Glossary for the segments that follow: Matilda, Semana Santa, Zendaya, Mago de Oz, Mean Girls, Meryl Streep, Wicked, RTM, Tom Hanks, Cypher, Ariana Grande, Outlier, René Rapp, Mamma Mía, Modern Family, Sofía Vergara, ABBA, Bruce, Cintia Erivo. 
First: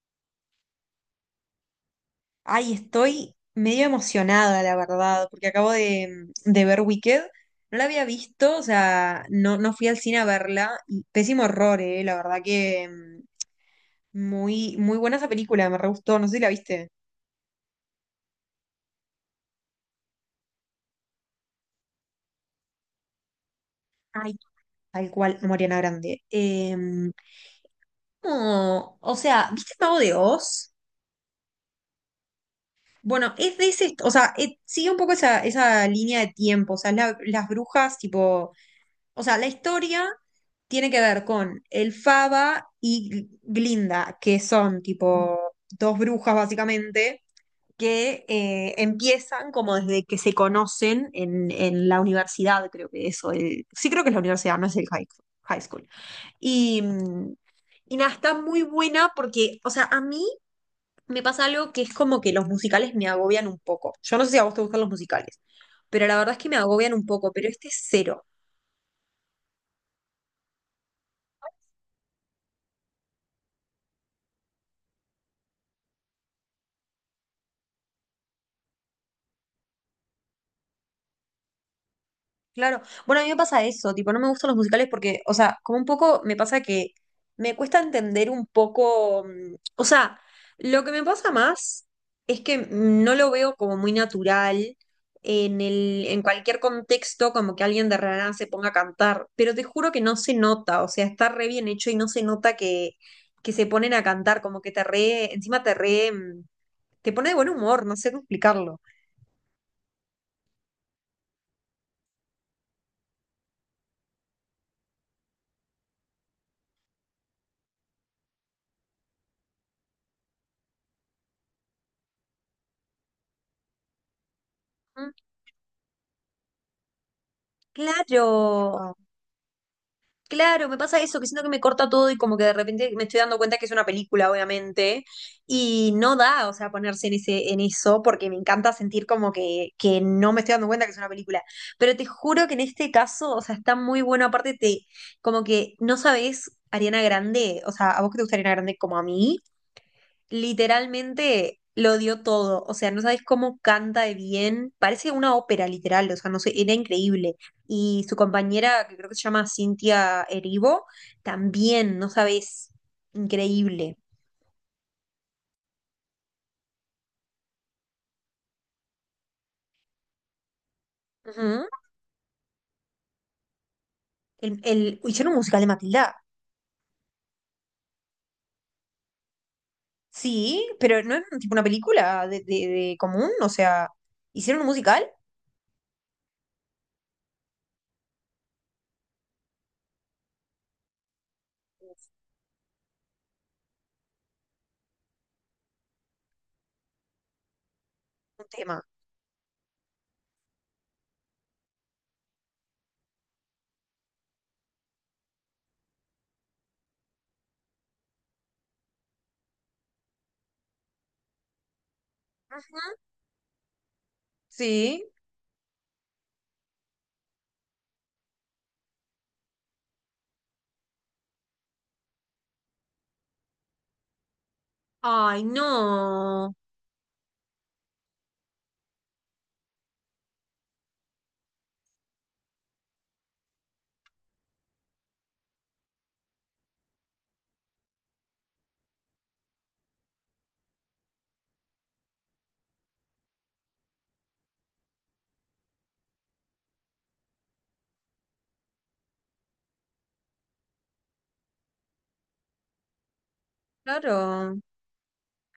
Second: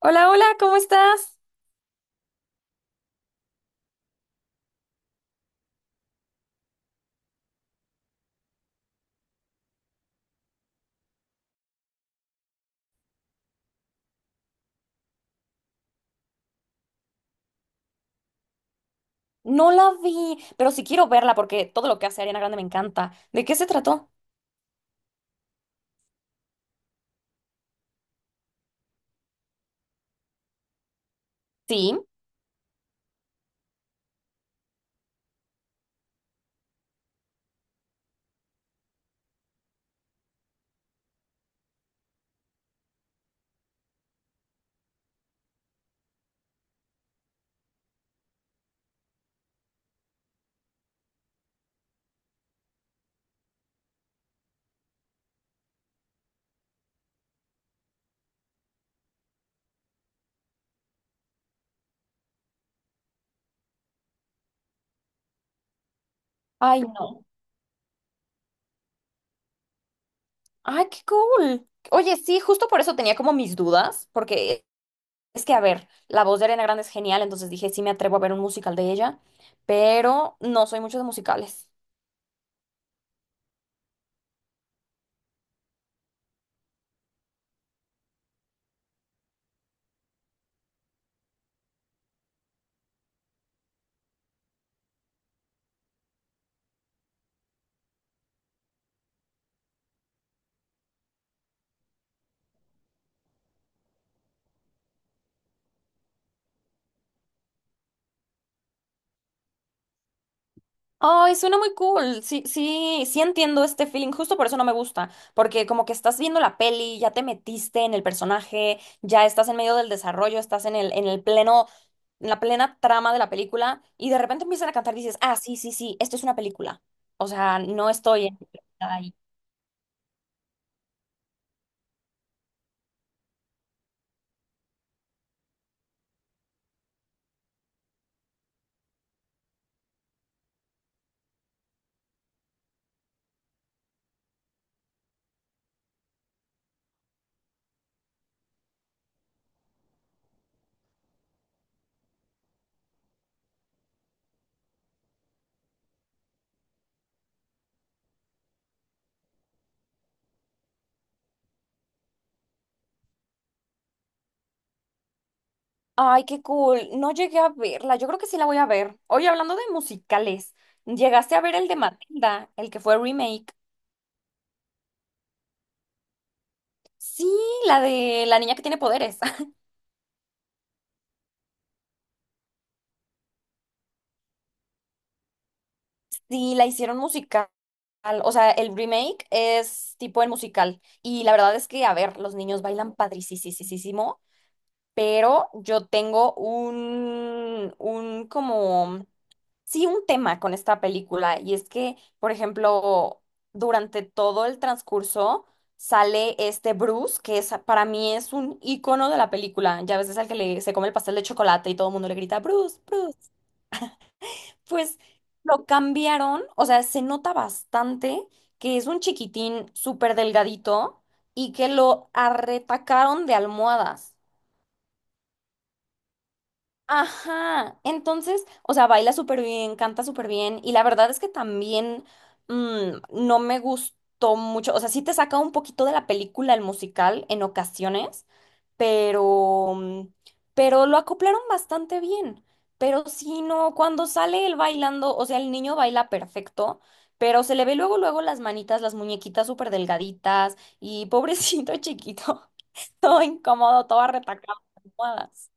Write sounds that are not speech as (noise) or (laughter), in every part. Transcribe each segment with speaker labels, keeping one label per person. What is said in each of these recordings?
Speaker 1: Hola, hola, ¿cómo estás?
Speaker 2: Ay, estoy medio emocionada, la verdad, porque acabo de ver Wicked. No la había visto, o sea, no fui al cine a verla. Y pésimo horror, la verdad que muy, muy buena esa película, me re gustó, no sé si la viste.
Speaker 1: No la vi, pero sí quiero verla porque todo lo que hace Ariana Grande me encanta. ¿De qué se trató?
Speaker 2: Ay, tal cual, Mariana Grande. No, o sea, ¿viste el Mago de Oz?
Speaker 1: Sí.
Speaker 2: Bueno, es de ese, o sea, sigue un poco esa, esa línea de tiempo, o sea, las brujas, tipo. O sea, la historia tiene que ver con el Faba y Glinda, que son tipo dos brujas básicamente, que empiezan como desde que se conocen en la universidad, creo que eso, sí creo que es la universidad, no es el high, high school. Y, y nada, está muy buena porque, o sea, a mí me pasa algo que es como que los musicales me agobian un poco. Yo no sé si a vos te gustan los musicales, pero la verdad es que me
Speaker 1: Ay,
Speaker 2: agobian un
Speaker 1: no.
Speaker 2: poco, pero este es cero.
Speaker 1: Ay, qué cool. Oye, sí, justo por eso tenía como mis dudas, porque es que, a ver, la voz de Ariana Grande es genial, entonces dije, sí me atrevo a ver un musical de ella, pero no soy mucho de musicales.
Speaker 2: Claro. Bueno, a mí me pasa eso, tipo, no me gustan los musicales porque, o sea, como un poco me pasa que me cuesta entender un poco, o sea, lo que me pasa más es que no lo veo como muy natural en el, en cualquier contexto, como que alguien de la nada se ponga a cantar, pero te juro que no se nota, o sea, está re bien hecho y no se nota que se ponen a cantar, como que te re, encima te re, te pone de buen humor, no sé cómo explicarlo.
Speaker 1: Ay, suena muy cool. Sí, sí, sí entiendo este feeling. Justo por eso no me gusta, porque como que estás viendo la peli, ya te metiste en el personaje, ya estás en medio del desarrollo, estás en el pleno en la plena trama de la película y de repente empiezan a cantar y
Speaker 2: Mm,
Speaker 1: dices, ah, sí, sí, sí, esto es una película. O sea, no
Speaker 2: Claro.
Speaker 1: estoy en- ahí.
Speaker 2: Claro, me pasa eso, que siento que me corta todo y como que de repente me estoy dando cuenta que es una película, obviamente, y no da, o sea, ponerse en ese, en eso, porque me encanta sentir como que no me estoy dando cuenta que es una película. Pero te juro que en este caso, o sea, está muy bueno, aparte te, como que no sabes Ariana Grande, o sea, a vos que te gusta Ariana Grande como a mí, literalmente lo dio todo. O sea, no sabes cómo canta de bien. Parece una ópera, literal. O sea, no sé, era increíble. Y su compañera, que creo que se llama Cintia Erivo, también, no sabes, increíble.
Speaker 1: Ay, qué cool. No llegué a verla. Yo creo que sí la voy a ver. Oye, hablando de musicales, ¿llegaste a ver el
Speaker 2: Ujú.
Speaker 1: de Matilda, el que fue remake?
Speaker 2: Hicieron un musical de Matilda.
Speaker 1: Sí, la de la niña que tiene poderes. (laughs)
Speaker 2: Sí, pero no es tipo una película de común. O sea, hicieron un musical,
Speaker 1: Sí, la hicieron musical. O sea, el remake es tipo el musical. Y la verdad es que, a ver, los niños bailan padricísimo, pero yo tengo un
Speaker 2: un tema.
Speaker 1: como sí un tema con esta película y es que, por ejemplo, durante todo el transcurso sale este Bruce, que es, para mí es un icono de la película. Ya a veces al que le, se come el pastel de chocolate y todo el mundo le grita, Bruce,
Speaker 2: Ujú.
Speaker 1: Bruce. Pues
Speaker 2: Sí.
Speaker 1: lo cambiaron, o sea, se nota bastante que es un chiquitín súper delgadito y que lo arretacaron de almohadas.
Speaker 2: Ay, no.
Speaker 1: Ajá, entonces, o sea, baila súper bien, canta súper bien y la verdad es que también no me gustó mucho, o sea, sí te saca un poquito de la película el musical en ocasiones, pero, pero lo acoplaron bastante bien, pero sí, no, cuando sale él bailando, o sea, el niño baila perfecto, pero se le ve luego, luego las manitas, las muñequitas súper delgaditas y pobrecito chiquito, (laughs) todo incómodo, todo arretacado
Speaker 2: Claro.
Speaker 1: en almohadas.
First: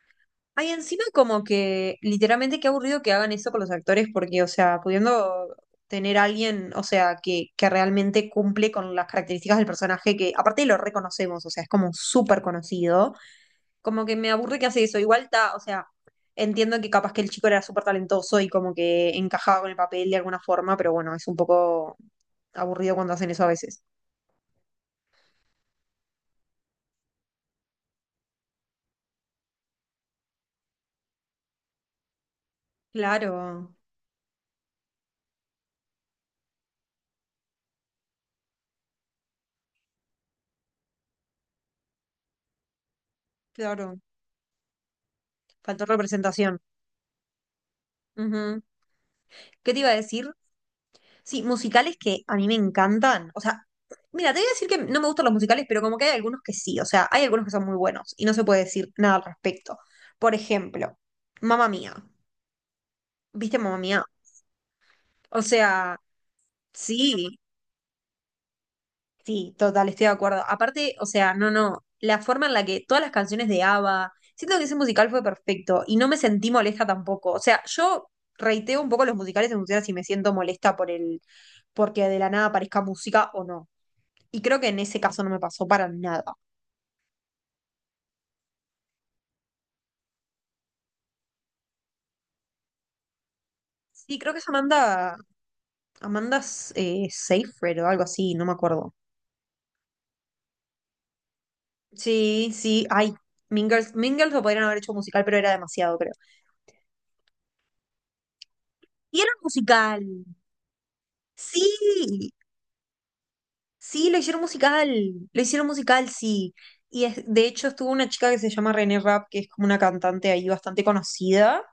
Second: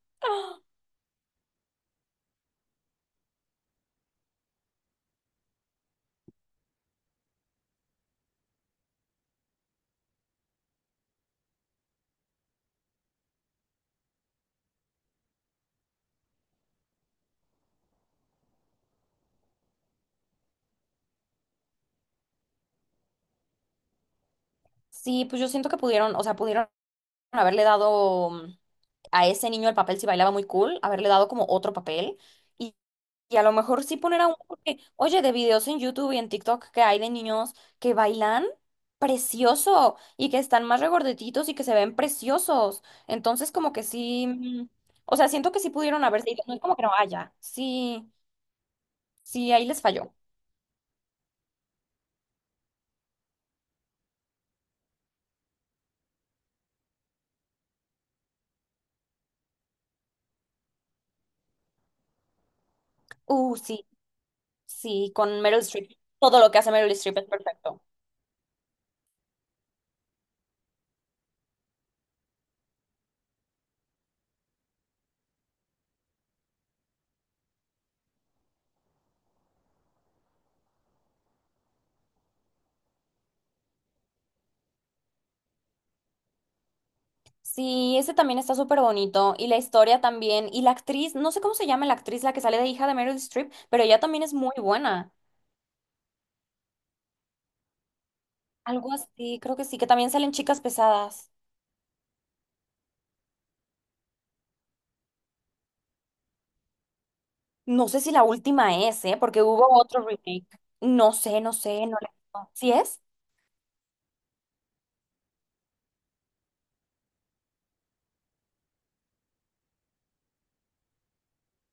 Speaker 2: Ay, encima como que literalmente qué aburrido que hagan eso con los actores, porque, o sea, pudiendo tener a alguien, o sea, que realmente cumple con las características del personaje, que aparte lo reconocemos, o sea, es como súper conocido, como que me aburre que hace eso. Igual está, o sea, entiendo que capaz que el chico era súper talentoso y como que encajaba con el papel de alguna forma, pero bueno, es un poco aburrido cuando hacen eso a veces.
Speaker 1: Sí, pues yo siento que pudieron, o sea, pudieron haberle dado a ese niño el papel si bailaba muy cool, haberle dado como otro papel y, y a lo
Speaker 2: Claro,
Speaker 1: mejor sí poner a un, porque, oye, de videos en YouTube y en TikTok que hay de niños que bailan precioso y que están más regordetitos y que se ven preciosos. Entonces, como que
Speaker 2: claro,
Speaker 1: sí, o sea, siento que sí
Speaker 2: faltó
Speaker 1: pudieron haberse ido, no es
Speaker 2: representación.
Speaker 1: como que no haya, sí,
Speaker 2: Ujú.
Speaker 1: sí, ahí
Speaker 2: ¿Qué te
Speaker 1: les
Speaker 2: iba a
Speaker 1: falló.
Speaker 2: decir? Sí, musicales que a mí me encantan. O sea, mira, te voy a decir que no me gustan los musicales, pero como que hay algunos que sí. O sea, hay algunos que son muy buenos y no se puede decir nada al respecto. Por ejemplo, Mamma Mía. ¿Viste Mamma
Speaker 1: Sí,
Speaker 2: Mía?
Speaker 1: sí, con
Speaker 2: O
Speaker 1: Meryl Streep.
Speaker 2: sea,
Speaker 1: Todo lo que hace Meryl Streep es
Speaker 2: sí.
Speaker 1: perfecto.
Speaker 2: Sí, total, estoy de acuerdo. Aparte, o sea, no, la forma en la que todas las canciones de ABBA, siento que ese musical fue perfecto y no me sentí molesta tampoco. O sea, yo reiteo un poco los musicales en función a si me siento molesta por el, porque de la nada aparezca música o no. Y creo que en ese caso no me pasó para nada.
Speaker 1: Sí, ese también está súper bonito. Y la historia también. Y la actriz, no sé cómo se llama la actriz, la que sale de hija de Meryl Streep, pero ella
Speaker 2: Sí,
Speaker 1: también
Speaker 2: creo
Speaker 1: es
Speaker 2: que es
Speaker 1: muy buena.
Speaker 2: Amanda, Amanda Seyfried o algo así, no me
Speaker 1: Algo
Speaker 2: acuerdo.
Speaker 1: así, creo que sí, que también salen chicas pesadas.
Speaker 2: Sí, sí, ay, Mean Girls, Mean Girls lo podrían haber hecho musical, pero era demasiado, creo.
Speaker 1: No sé si la última es, ¿eh?
Speaker 2: Y era
Speaker 1: Porque
Speaker 2: un
Speaker 1: hubo otro
Speaker 2: musical.
Speaker 1: remake. No sé, no sé, no
Speaker 2: Sí,
Speaker 1: la... ¿Sí es?
Speaker 2: sí, lo hicieron musical, sí. De hecho estuvo una chica que se llama René Rapp, que es como una cantante ahí bastante conocida.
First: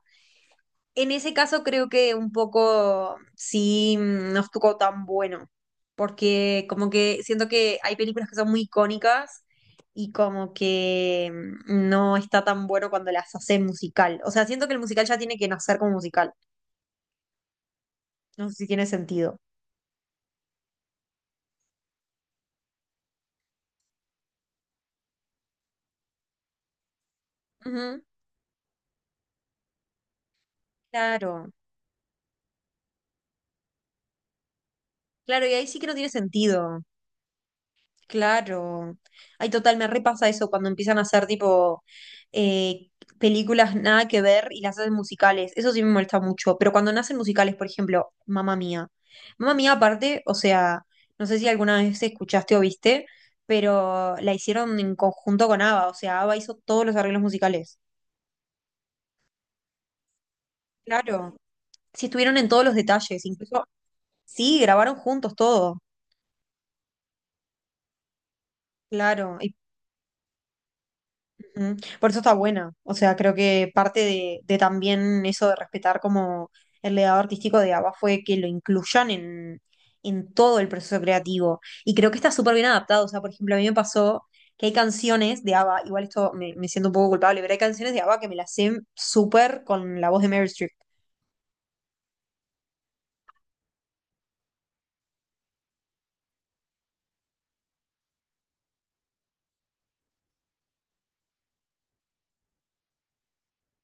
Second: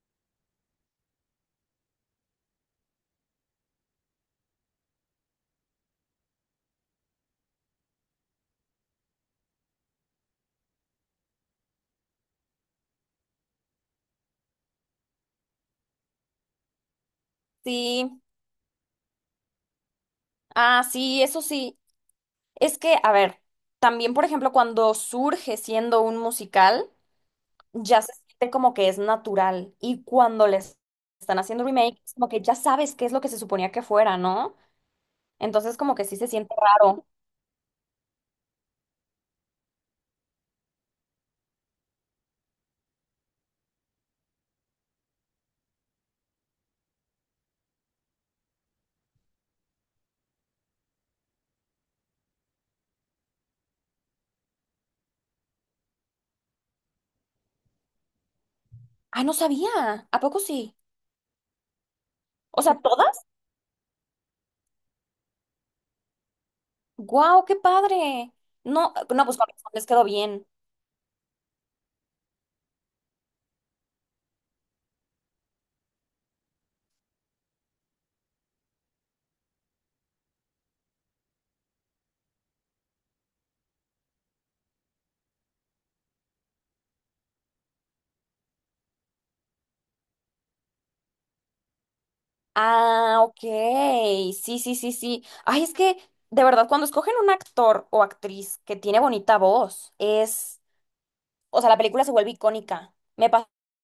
Speaker 2: En ese caso creo que un poco sí no estuvo tan bueno, porque como que siento que hay películas que son muy icónicas y como que no está tan bueno cuando las hacen musical. O sea, siento que el musical ya tiene que nacer como musical.
Speaker 1: Sí.
Speaker 2: No sé si tiene sentido.
Speaker 1: Ah, sí, eso sí. Es que, a ver, también, por ejemplo, cuando surge siendo un musical.
Speaker 2: Ujú.
Speaker 1: Ya se siente como que es natural. Y cuando les están
Speaker 2: Claro,
Speaker 1: haciendo remake, es como que ya sabes qué es lo que se suponía que fuera, ¿no?
Speaker 2: claro, y ahí
Speaker 1: Entonces
Speaker 2: sí que no
Speaker 1: como que
Speaker 2: tiene
Speaker 1: sí se siente
Speaker 2: sentido.
Speaker 1: raro.
Speaker 2: Claro. Ay, total, me repasa eso cuando empiezan a hacer tipo eh, películas nada que ver y las hacen musicales. Eso sí me molesta mucho. Pero cuando nacen musicales, por ejemplo, Mamma Mía. Mamma Mía, aparte, o sea, no sé si alguna vez escuchaste o viste, pero la hicieron en conjunto con ABBA. O sea, ABBA hizo todos los arreglos musicales.
Speaker 1: Ah, no sabía. ¿A poco sí?
Speaker 2: Claro. Sí, estuvieron en
Speaker 1: O
Speaker 2: todos los
Speaker 1: sea,
Speaker 2: detalles.
Speaker 1: ¿todas?
Speaker 2: Incluso, sí, grabaron juntos todo.
Speaker 1: ¡Guau, qué padre! No, no, pues
Speaker 2: Claro.
Speaker 1: con razón les quedó bien.
Speaker 2: Mm, Por eso está buena. O sea, creo que parte de también eso de respetar como el legado artístico de ABBA fue que lo incluyan en todo el proceso creativo. Y creo que está súper bien adaptado. O sea, por ejemplo, a mí me pasó que hay canciones de ABBA, igual esto me siento un poco culpable, pero hay canciones de ABBA que me las sé súper con la voz de Meryl Streep.
Speaker 1: Ah, ok. Sí, sí, sí, sí. Ay, es que, de verdad, cuando escogen un actor o actriz que tiene bonita voz, es... O sea, la película se vuelve icónica. Me pasó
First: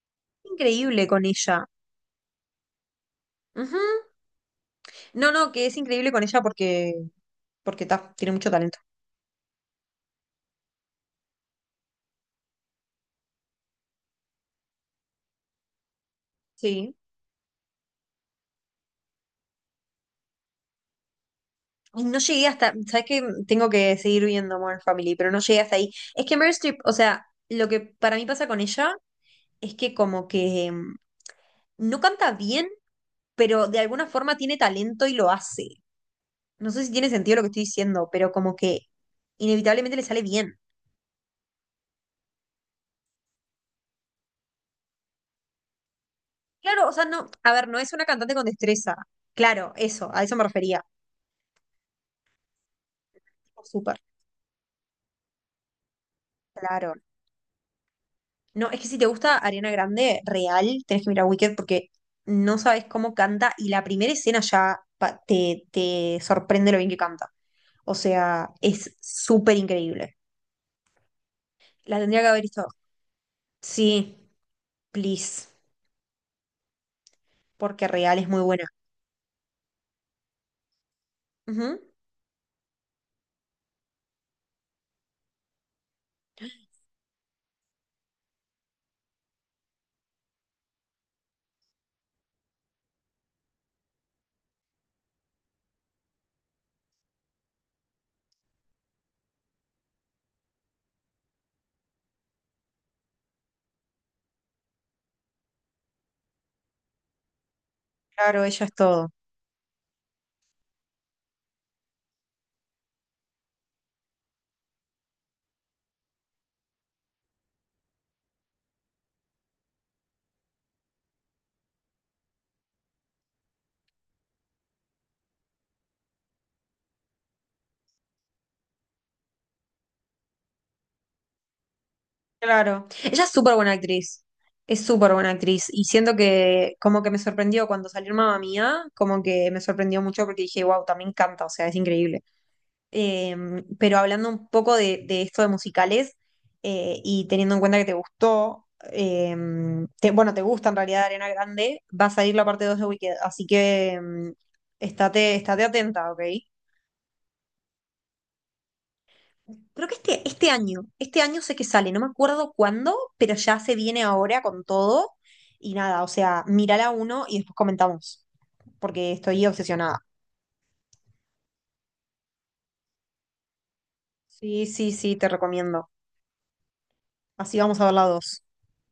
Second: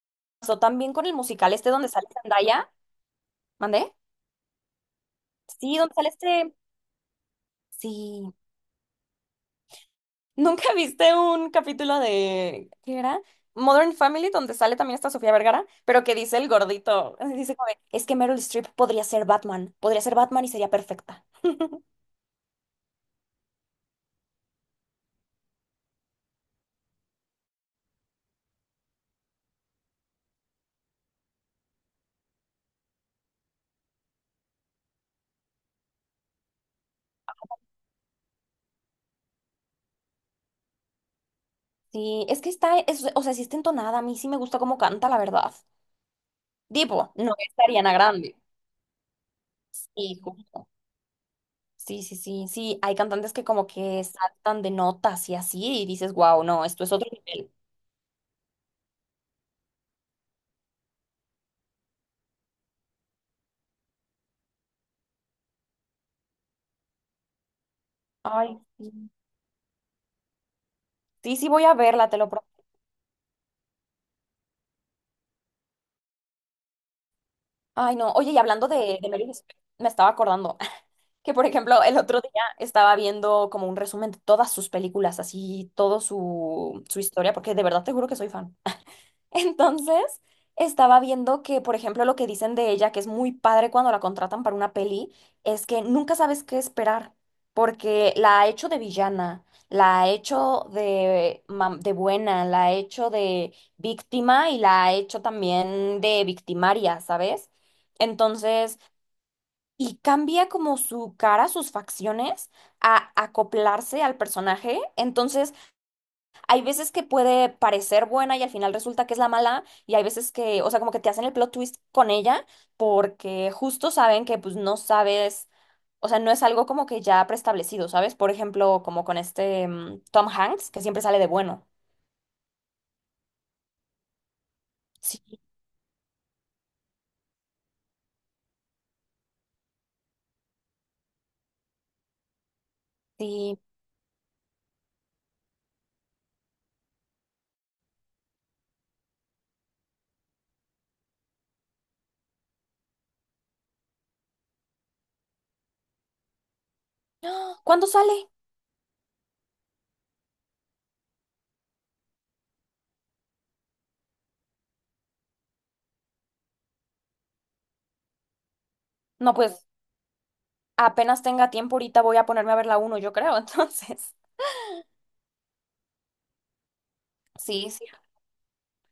Speaker 1: también con
Speaker 2: Increíble
Speaker 1: el
Speaker 2: con
Speaker 1: musical
Speaker 2: ella.
Speaker 1: este donde sale Zendaya.
Speaker 2: Ujú.
Speaker 1: ¿Mandé?
Speaker 2: No, no, que es
Speaker 1: Sí, ¿dónde sale
Speaker 2: increíble con ella
Speaker 1: este?
Speaker 2: porque, porque tiene
Speaker 1: Sí.
Speaker 2: mucho talento.
Speaker 1: (laughs) ¿Nunca viste un capítulo de... ¿Qué era? Modern Family, donde sale también esta Sofía Vergara, pero que dice el
Speaker 2: Sí.
Speaker 1: gordito. (laughs) Dice como, de, es que Meryl Streep podría ser Batman y sería perfecta.
Speaker 2: Ay, no llegué hasta, sabes que tengo que seguir viendo Modern Family, pero no llegué hasta ahí. Es que Meryl Streep, o sea, lo que para mí pasa con ella es que como que no canta bien, pero de alguna forma tiene talento y lo hace. No sé si tiene sentido lo que estoy diciendo, pero como que inevitablemente le sale bien.
Speaker 1: Sí, es que está, es- o sea, sí está entonada, a mí sí me gusta cómo canta, la verdad.
Speaker 2: Claro, o sea,
Speaker 1: Tipo,
Speaker 2: no,
Speaker 1: no
Speaker 2: a
Speaker 1: es
Speaker 2: ver, no es
Speaker 1: Ariana
Speaker 2: una cantante
Speaker 1: Grande.
Speaker 2: con destreza. Claro, eso,
Speaker 1: Sí,
Speaker 2: a eso me
Speaker 1: justo.
Speaker 2: refería.
Speaker 1: Sí, sí, sí, sí, hay cantantes que como
Speaker 2: Súper.
Speaker 1: que saltan de notas y así, y dices, wow, no, esto es
Speaker 2: Claro.
Speaker 1: otro nivel.
Speaker 2: No, es que si te gusta Ariana Grande, real, tenés que mirar Wicked porque no sabes cómo canta y la primera escena ya te, te sorprende lo bien que canta. O sea,
Speaker 1: Ay, sí.
Speaker 2: es súper increíble.
Speaker 1: Sí, sí, voy a
Speaker 2: La
Speaker 1: verla, te
Speaker 2: tendría que
Speaker 1: lo
Speaker 2: haber
Speaker 1: prometo.
Speaker 2: visto. Sí, please, porque
Speaker 1: Ay, no.
Speaker 2: real es
Speaker 1: Oye, y
Speaker 2: muy buena.
Speaker 1: hablando de Meryl Streep, me estaba acordando (laughs) que, por
Speaker 2: Ujú.
Speaker 1: ejemplo, el otro día estaba viendo como un resumen de todas sus películas, así, todo su, su historia, porque de verdad te juro que soy fan. (laughs) Entonces, estaba viendo que, por ejemplo, lo que dicen de ella, que es muy padre cuando la contratan para una peli, es que nunca sabes qué esperar, porque la ha hecho de villana, la ha hecho de, mam- de buena, la ha hecho de víctima y la ha hecho también de victimaria, ¿sabes?
Speaker 2: Claro, ella es
Speaker 1: Entonces,
Speaker 2: todo.
Speaker 1: y cambia como su cara, sus facciones, a acoplarse al personaje. Entonces, hay veces que puede parecer buena y al final resulta que es la mala, y hay veces que, o sea, como que te hacen el plot twist con ella porque justo saben que pues no sabes, o sea, no es algo como que ya preestablecido, ¿sabes? Por ejemplo, como con este Tom Hanks, que siempre sale de bueno.
Speaker 2: Claro. Ella es súper buena actriz. Es súper buena
Speaker 1: Sí,
Speaker 2: actriz. Y siento que como que me sorprendió cuando salió Mamma Mía, como que me sorprendió mucho porque dije, wow, también canta, o sea, es increíble. Eh,
Speaker 1: sí.
Speaker 2: pero hablando un poco de esto de musicales y teniendo en cuenta que te gustó, eh, bueno, te gusta en realidad Arena Grande, va a salir la parte 2 de Wicked, así que estate, estate atenta, ¿ok?
Speaker 1: (gasps) ¡Ah! ¿Cuándo sale?
Speaker 2: Creo que este, este año sé que sale, no me acuerdo cuándo, pero ya se viene ahora con todo y nada, o sea, mírala uno y después comentamos, porque
Speaker 1: No,
Speaker 2: estoy
Speaker 1: pues
Speaker 2: obsesionada.
Speaker 1: apenas tenga tiempo ahorita voy a ponerme a ver la uno, yo creo, (laughs) entonces.
Speaker 2: Sí, sí, sí, te recomiendo. Así
Speaker 1: Sí,
Speaker 2: vamos
Speaker 1: sí.
Speaker 2: a ver la dos.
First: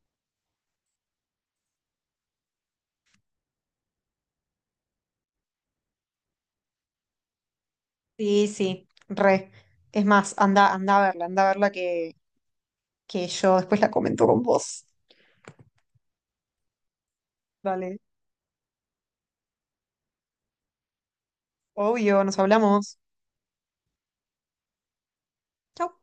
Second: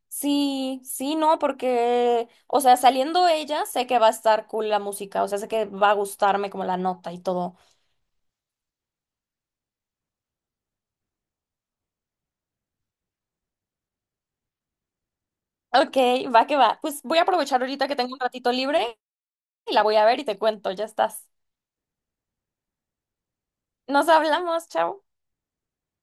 Speaker 1: Sí, sí, no, porque, o sea, saliendo ella, sé que va a estar cool la música, o sea, sé que va a gustarme como la nota y todo.
Speaker 2: Sí, sí, re. Es más, anda, anda a verla que yo después la comento con vos.
Speaker 1: Ok, va que va. Pues voy a aprovechar ahorita que
Speaker 2: Vale.
Speaker 1: tengo un ratito libre y la voy a ver y te cuento, ya estás.
Speaker 2: Obvio, nos hablamos.
Speaker 1: Nos hablamos, chao.
Speaker 2: Chau.